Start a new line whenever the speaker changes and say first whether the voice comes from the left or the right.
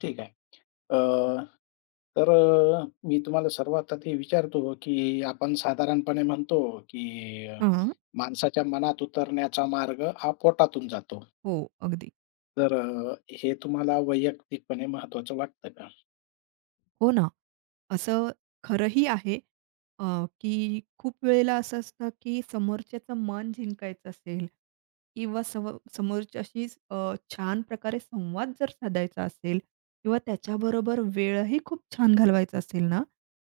left: ठीक आहे. अ, तर मी तुम्हाला सर्वात आधी विचारतो, की आपण साधारणपणे म्हणतो, की
right: हां.
left: माणसाच्या मनात उतरण्याचा मार्ग हा पोटातून जातो.
right: हो, अगदी
left: तर हे तुम्हाला वैयक्तिकपणे महत्त्वाचं वाटतं का?
right: हो ना. असं खरंही आहे अ, की खूप वेळेला असं असतं, की समोरच्याचं मन जिंकायचं असेल किंवा समोरच्याशी छान प्रकारे संवाद जर साधायचा असेल किंवा त्याच्याबरोबर वेळही खूप छान घालवायचा असेल ना,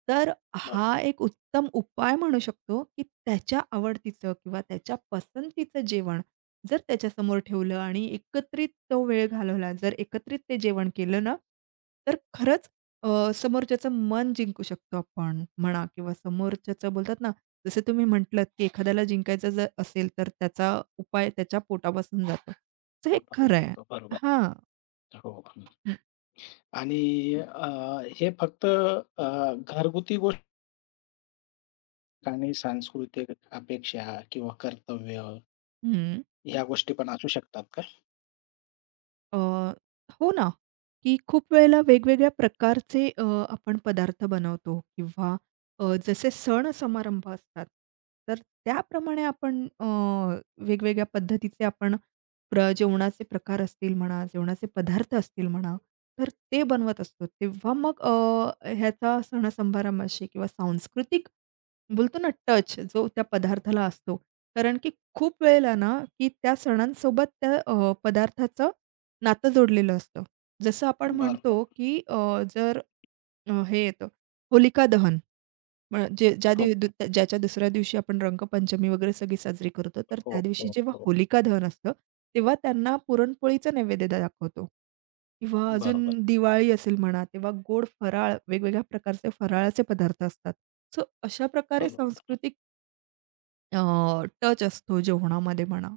right: तर
left: बरं,
right: हा एक उत्तम उपाय म्हणू शकतो, की त्याच्या आवडतीचं किंवा त्याच्या पसंतीचं जेवण जर त्याच्यासमोर ठेवलं आणि एकत्रित तो वेळ घालवला, जर एकत्रित ते जेवण केलं ना, तर खरंच समोरच्याचं मन जिंकू शकतो आपण म्हणा किंवा समोरच्याचं बोलतात ना, जसं तुम्ही म्हटलत, की एखाद्याला जिंकायचं जर असेल, तर त्याचा उपाय त्याच्या पोटापासून जातो. तर हे
left: पोटातून
right: खरं आहे.
left: जातो. बरोबर.
right: हां.
left: हो. हं.
right: हं,
left: आणि अ, हे फक्त घरगुती गोष्ट आणि सांस्कृतिक अपेक्षा किंवा कर्तव्य
right: हं.
left: ह्या गोष्टी पण असू शकतात का?
right: अ, हो ना, की खूप वेळेला वेगवेगळ्या प्रकारचे आपण पदार्थ बनवतो किंवा जसे सण-समारंभ असतात, तर त्याप्रमाणे आपण वेगवेगळ्या पद्धतीचे आपण जेवणाचे प्रकार असतील म्हणा, जेवणाचे पदार्थ असतील म्हणा, तर ते बनवत असतो. तेव्हा मग ह्याचा सण-समारंभाशी किंवा सांस्कृतिक बोलतो ना टच जो त्या पदार्थाला असतो. कारण की खूप वेळेला ना, की त्या सणांसोबत त्या पदार्थाचं नातं जोडलेलं असतं. जसं आपण
left: बरोबर.
right: म्हणतो, की जर हे येतं होलिका दहन म्हणजे
left: हो,
right: ज्याच्या दुसऱ्या दिवशी आपण रंगपंचमी वगैरे सगळी साजरी करतो. तर
left: हो,
right: त्या दिवशी
left: हो,
right: जेव्हा
left: हो.
right: होलिका दहन असतं, तेव्हा त्यांना पुरणपोळीचं नैवेद्य दाखवतो. किंवा अजून
left: बरोबर,
right: दिवाळी असेल म्हणा, तेव्हा गोड फराळ, वेगवेगळ्या प्रकारचे फराळाचे पदार्थ असतात. सो अशा प्रकारे
left: बरोबर.
right: सांस्कृतिक अ, टच असतो जेवणामध्ये म्हणा,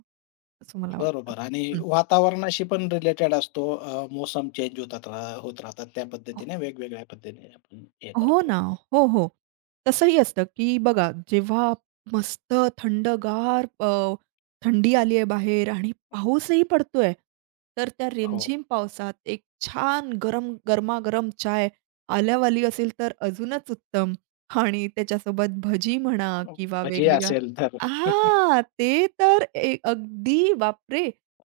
right: असं मला वाटतं.
left: बरोबर आणि
right: हं.
left: वातावरणाशी पण रिलेटेड असतो. मोसम चेंज होतात होत राहतात. त्या पद्धतीने वेगवेगळ्या पद्धतीने आपण हे
right: हो
left: करतो.
right: ना. हो, हो. तसंही असतं, की बघा जेव्हा मस्त थंडगार थंडी आली आहे बाहेर आणि पाऊसही पडतोय, तर त्या
left: हो.
right: रिमझिम पावसात एक छान गरम गरमागरम चाय आल्यावाली असेल तर अजूनच उत्तम आणि त्याच्यासोबत भजी म्हणा
left: अ,
right: किंवा
left: भजी
right: वेगवेगळ्या
left: असेल तर
right: हां, ते तर अगदी बापरे!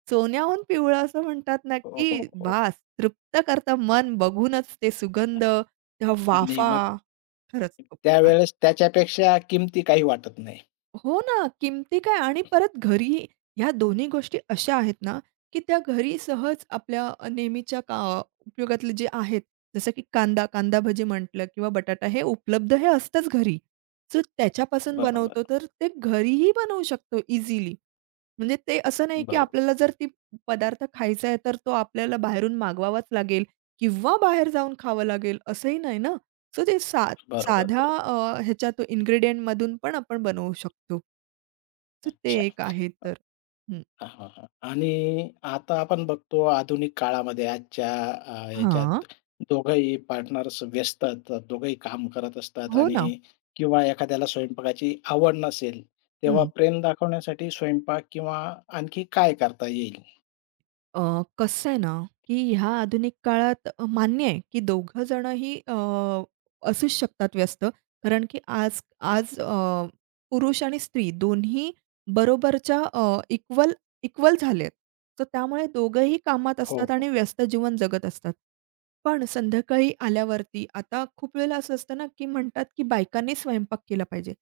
right: सोन्याहून पिवळं असं म्हणतात ना,
left: हो, हो,
right: की
left: हो.
right: बास तृप्त करतं मन बघूनच ते सुगंध त्या
left: आणि
right: वाफा,
left: मग
right: खरंच खूप छान.
left: त्यावेळेस त्याच्यापेक्षा किमती काही वाटत नाही.
right: हो ना, किमती काय आणि परत घरी ह्या दोन्ही गोष्टी अशा आहेत ना, की त्या घरी सहज आपल्या नेहमीच्या उपयोगातले जे आहेत, जसं की कांदा भजी म्हटलं किंवा बटाटा हे उपलब्ध हे असतंच घरी. सो त्याच्यापासून बनवतो
left: बरोबर.
right: तर ते घरीही बनवू शकतो इझिली. म्हणजे ते असं नाही की आपल्याला
left: बरोबर,
right: जर ती पदार्थ खायचा आहे, तर तो आपल्याला बाहेरून मागवावाच लागेल किंवा बाहेर जाऊन खावं लागेल असंही नाही ना. सो ते
left: बरोबर,
right: साध्या
left: बरोबर.
right: ह्याच्यात इन्ग्रीडियंटमधून पण आपण बनवू शकतो. तर ते
left: अच्छा.
right: एक आहे तर. हं.
left: हां, हां, हां. आणि आता आपण बघतो आधुनिक काळामध्ये आजच्या
right: हां.
left: ह्याच्यात दोघंही पार्टनर्स व्यस्त असतात, दोघंही काम करत असतात
right: हो ना.
left: आणि किंवा एखाद्याला स्वयंपाकाची आवड नसेल, तेव्हा
right: हं.
left: प्रेम दाखवण्यासाठी स्वयंपाक किंवा आणखी काय करता येईल?
right: कसं आहे ना, की ह्या आधुनिक काळात मान्य आहे, की दोघं जणंही असूच शकतात व्यस्त. कारण की आज आज पुरुष आणि स्त्री दोन्ही बरोबरच्या इक्वल इक्वल झालेत. तर त्यामुळे दोघंही कामात
left: हो,
right: असतात आणि व्यस्त जीवन जगत असतात. पण संध्याकाळी आल्यावरती आता खूप वेळेला असं असतं ना, की म्हणतात, की बायकांनी स्वयंपाक केला पाहिजे.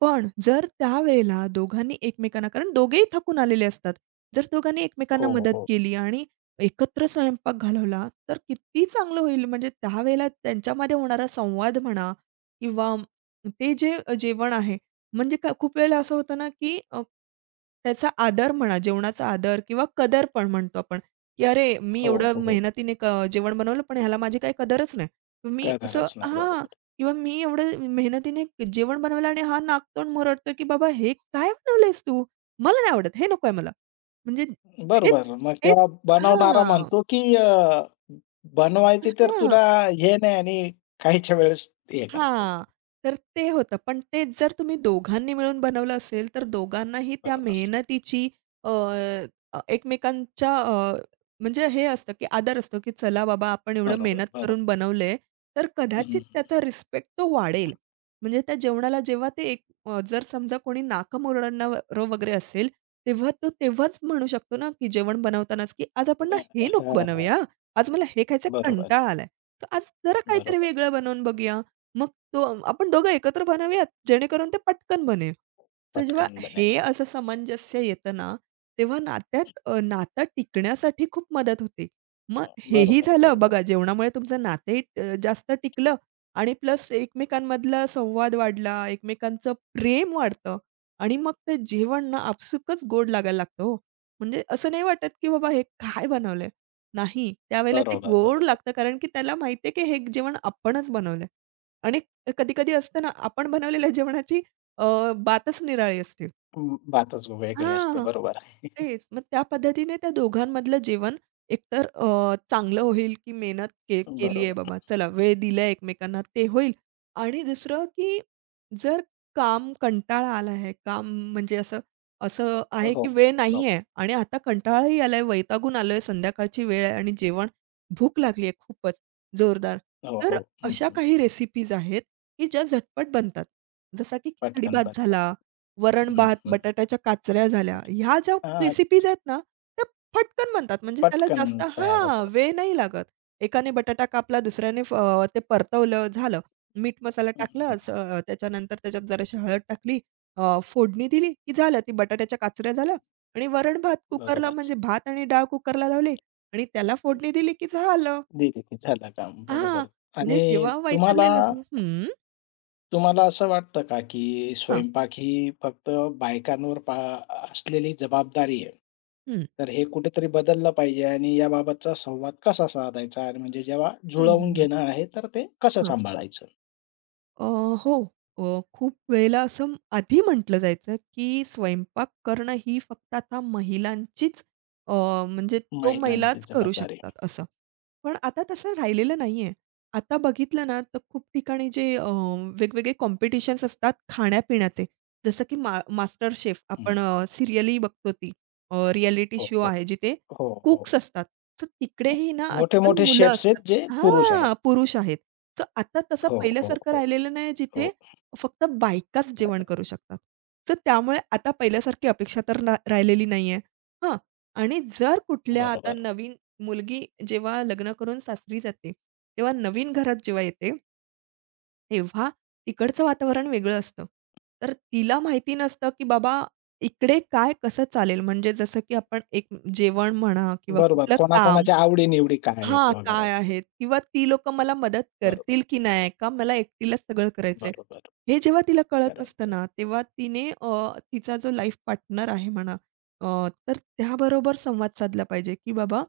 right: पण जर त्यावेळेला दोघांनी एकमेकांना कारण दोघेही थकून आलेले असतात. जर दोघांनी एकमेकांना
left: हो,
right: मदत
left: हो,
right: केली आणि एकत्र स्वयंपाक घालवला, तर किती चांगलं होईल. म्हणजे त्यावेळेला त्यांच्यामध्ये होणारा संवाद म्हणा किंवा ते जे जेवण आहे, म्हणजे खूप वेळेला असं होतं ना, की त्याचा आदर म्हणा, जेवणाचा आदर किंवा कदर पण म्हणतो आपण, की "अरे, मी
left: हो,
right: एवढं
left: हो.
right: मेहनतीने जेवण बनवलं, पण ह्याला माझी काही कदरच नाही." मी असं
left: करणारच नाही.
right: हां.
left: बरोबर.
right: किंवा मी एवढं मेहनतीने जेवण बनवलं आणि हा नाकतोंड मुरडतोय, की "बाबा हे काय बनवलंयस तू? मला नाही आवडत. हे नको आहे मला." म्हणजे
left: बरोबर.
right: हेच
left: मग
right: हेच
left: तेव्हा बनवणारा
right: हां.
left: म्हणतो, की बनवायची तर
right: हां.
left: तुला हे नाही आणि काहीच्या वेळेस हे करता येईल.
right: हां. तर ते होतं. पण तेच जर तुम्ही दोघांनी मिळून बनवलं असेल, तर दोघांनाही त्या
left: बरोबर,
right: मेहनतीची अ, एकमेकांच्या म्हणजे हे असतं, की आदर असतो, की चला बाबा आपण एवढं मेहनत
left: बरोबर,
right: करून
left: बरोबर.
right: बनवलंय, तर
left: हं.
right: कदाचित त्याचा रिस्पेक्ट तो वाढेल. म्हणजे त्या जेवणाला जेव्हा ते एक जर समजा कोणी नाकं वगैरे असेल, तेव्हा तो तेव्हाच म्हणू शकतो ना, की जेवण बनवतानाच, की "आज आपण ना
left: अ,
right: हे नको
left: हां, हां.
right: बनवूया आज मला हे खायचा
left: बरोबर,
right: कंटाळा आलाय. तर आज जरा काहीतरी
left: बरोबर.
right: वेगळं बनवून बघूया." मग तो आपण दोघं एकत्र बनवूयात, जेणेकरून ते पटकन बनेल. तर जेव्हा
left: पटकन
right: हे
left: बनेल.
right: असं सामंजस्य येतं ना, तेव्हा नात्यात नातं टिकण्यासाठी खूप मदत होते. मग हेही
left: बरोबर,
right: झालं
left: बरोबर,
right: बघा जेवणामुळे तुमचं नातंही जास्त टिकलं आणि प्लस एकमेकांमधला संवाद वाढला, एकमेकांचं प्रेम वाढतं आणि मग ते जेवण ना आपसुकच गोड लागायला लागतं हो. म्हणजे असं नाही वाटत, की बाबा हे काय बनवलंय? नाही, त्यावेळेला ते
left: बरोबर,
right: गोड
left: बरोबर.
right: लागतं कारण की त्याला माहिती की हे जेवण आपणच बनवलंय. आणि कधी-कधी असतं ना, आपण बनवलेल्या जेवणाची बातच निराळी असते.
left: अं, बातच वेगळी असते.
right: हां.
left: बरोबर आहे.
right: तेच. मग त्या पद्धतीने त्या दोघांमधलं जेवण एकतर चांगलं होईल, की मेहनत केली आहे
left: बरोबर.
right: बाबा, चला वेळ दिला आहे एकमेकांना ते होईल आणि दुसरं, की जर काम कंटाळा आला आहे, काम म्हणजे असं असं
left: हो,
right: आहे, की वेळ नाही
left: हो,
right: आहे आणि आता कंटाळाही आलाय, वैतागून आलोय, संध्याकाळची वेळ आहे आणि जेवण भूक लागली आहे खूपच जोरदार.
left: हो,
right: तर
left: हो. हं,
right: अशा
left: हं.
right: काही रेसिपीज आहेत, की ज्या झटपट बनतात. जसा की खिचडी
left: पटकन
right: भात
left: बनतं.
right: झाला
left: हं,
right: वरण-भात,
left: हं.
right: बटाट्याच्या काचऱ्या झाल्या. ह्या ज्या
left: हां,
right: रेसिपीज आहेत ना, त्या फटकन बनतात. म्हणजे त्याला
left: पटकन
right: जास्त
left: तयार
right: हां,
left: होतं.
right: वेळ नाही लागत. एकाने बटाटा कापला, दुसऱ्याने ते परतवलं, झालं. मीठ मसाला
left: हं,
right: टाकला,
left: हं.
right: त्याच्यानंतर त्याच्यात जराशी हळद टाकली, फोडणी दिली, की झालं. ती बटाट्याच्या काचऱ्या झाल्या आणि वरण-भात कुकरला
left: बरोबर.
right: म्हणजे भात आणि डाळ कुकरला लावली आणि त्याला फोडणी दिली, की झालं.
left: दिली की झालं काम.
right: हां,
left: बरोबर
right: म्हणजे
left: आणि
right: जेव्हा
left: तुम्हाला
right: वैतागलेलं असं हं,
left: तुम्हाला असं वाटतं का, की
right: हां,
left: स्वयंपाक ही फक्त बायकांवर असलेली जबाबदारी आहे?
right: हं,
left: तर हे कुठेतरी बदललं पाहिजे आणि याबाबतचा संवाद कसा साधायचा? आणि म्हणजे जेव्हा
right: हं, हं,
left: जुळवून
right: हं.
left: घेणं आहे, तर ते कसं
right: हां.
left: सांभाळायचं?
right: अ, हो. खूप वेळेला असं आधी म्हटलं जायचं, की स्वयंपाक करणं ही फक्त आता महिलांचीच अ, म्हणजे तो
left: महिलांची
right: महिलाच करू
left: जबाबदारी.
right: शकतात असं. पण आता तसं राहिलेलं नाहीये. आता बघितलं ना, तर खूप ठिकाणी जे वेगवेगळे कॉम्पिटिशन्स असतात खाण्यापिण्याचे. जसं की मास्टर शेफ आपण
left: हं.
right: सीरियलही बघतो ती रिएलिटी
left: हो,
right: शो
left: हो.
right: आहे जिथे
left: हो, हो.
right: कुक्स असतात. सो तिकडेही ना आजकाल
left: मोठे-मोठे
right: मुलं
left: शेफ्स आहेत
right: असतात.
left: जे पुरुष
right: हां,
left: आहेत.
right: पुरुष आहेत. सो आता तसं
left: हो, हो,
right: पहिल्यासारखं
left: हो,
right: राहिलेलं नाही जिथे
left: हो.
right: फक्त बायकाच जेवण करू शकतात. सो त्यामुळे आता पहिल्यासारखी अपेक्षा तर राहिलेली नाहीये. हां आणि जर कुठल्या आता
left: बरोबर.
right: नवीन मुलगी जेव्हा लग्न करून सासरी जाते, तेव्हा नवीन घरात जेव्हा येते, तेव्हा तिकडचं वातावरण वेगळं असतं. तर तिला माहिती नसतं, की बाबा इकडे काय कसं चालेल? म्हणजे जसं की आपण एक जेवण म्हणा किंवा
left: बरोबर.
right: कुठलं काम
left: कोणाकोणाच्या आवडी काय आहेत
right: हां,
left: वगैरे.
right: काय आहेत? किंवा ती लोकं मला मदत
left: बरोबर,
right: करतील की नाही? का मला एकटीलाच सगळं करायचंय?
left: बरोबर.
right: हे जेव्हा तिला कळत नसतं
left: करायचंय.
right: ना, तेव्हा तिने तिचा जो लाईफ पार्टनर आहे म्हणा, अ, तर त्याबरोबर संवाद साधला पाहिजे, की "बाबा,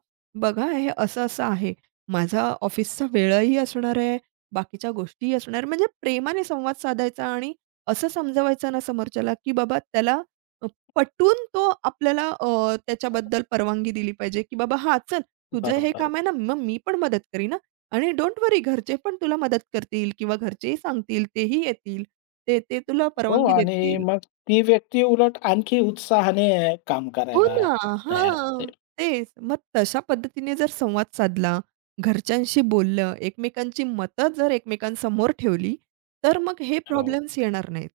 right: बघा हे असं-असं आहे. माझा ऑफिसचा वेळही असणार आहे, बाकीच्या गोष्टीही असणार." म्हणजे प्रेमाने संवाद साधायचा आणि असं समजवायचं ना समोरच्याला, की बाबा त्याला अ, पटून तो आपल्याला त्याच्याबद्दल परवानगी दिली पाहिजे, की "बाबा हां, चल तुझं हे
left: बरोबर.
right: काम आहे ना, मग मी पण मदत करीन हां. आणि डोंट वरी घरचे पण तुला मदत करतील किंवा घरचेही सांगतील, तेही येतील. ते ते तुला
left: हो
right: परवानगी
left: आणि
right: देतील.
left: मग ती व्यक्ती उलट आणखी उत्साहाने काम
right: हो
left: करायला
right: ना.
left: तयार होते.
right: हां. तेच. मग तशा पद्धतीने जर संवाद साधला, घरच्यांशी बोललं, एकमेकांची मतं जर एकमेकांसमोर ठेवली, तर मग हे
left: हो,
right: प्रॉब्लेम्स येणार नाहीत.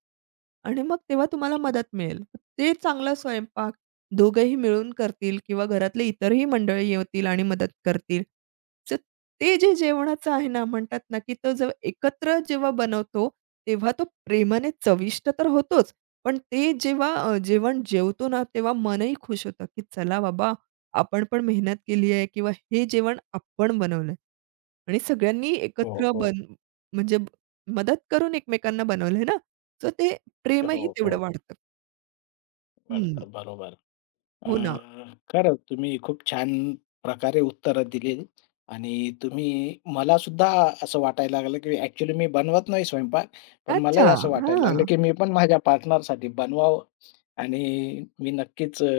right: आणि मग तेव्हा तुम्हाला मदत मिळेल. ते चांगला स्वयंपाक दोघंही मिळून करतील किंवा घरातले इतरही मंडळी येतील आणि मदत करतील. तर ते जे जेवणाचं आहे ना, म्हणतात ना, की तो जेव्हा एकत्र जेव्हा बनवतो, तेव्हा तो प्रेमाने चविष्ट तर होतोच. पण ते जेव्हा जेवण जेवतो ना, तेव्हा मनही खुश होतं, की चला बाबा, आपण पण मेहनत केली आहे किंवा हे जेवण आपण बनवलंय आणि सगळ्यांनी
left: हो,
right: एकत्र
left: हो,
right: म्हणजे ब- मदत करून एकमेकांना बनवलंय ना, तर ते
left: हो,
right: प्रेमही तेवढं
left: हो.
right: वाढतं. हं.
left: वाढतं बरोबर. अ,
right: हो ना.
left: खरंच तुम्ही खूप छान प्रकारे उत्तरं दिली आणि तुम्ही मलासुद्धा असं वाटायला लागलं, की ॲक्चुअली मी बनवत नाही स्वयंपाक, पण
right: अच्छा.
left: मलाही असं वाटायला लागलं,
right: हां.
left: की मी पण माझ्या पार्टनरसाठी बनवावं आणि मी नक्कीच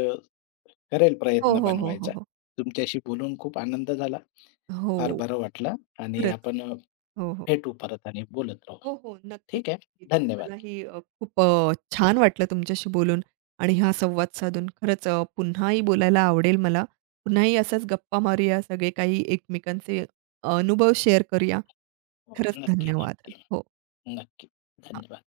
left: करेल
right: हो,
left: प्रयत्न
right: हो, हो, हो,
left: बनवायचा.
right: हो.
left: तुमच्याशी बोलून खूप आनंद झाला.
right: हो.
left: फार बरं वाटलं आणि
right: खरंच.
left: आपण
right: हो, हो.
left: भेटू परत आणि बोलत राहू.
right: हो, हो. नक्कीच,
left: ठीक आहे.
right: नक्कीच.
left: धन्यवाद.
right: मलाही खूप छान वाटलं तुमच्याशी बोलून आणि हा संवाद साधून. खरंच पुन्हाही बोलायला आवडेल मला. पुन्हाही असाच गप्पा मारूया. सगळे काही एकमेकांचे अनुभव शेअर करूया.
left: हो,
right: खरंच
left: नक्की,
right: धन्यवाद.
left: नक्की,
right: हो.
left: नक्की. धन्यवाद.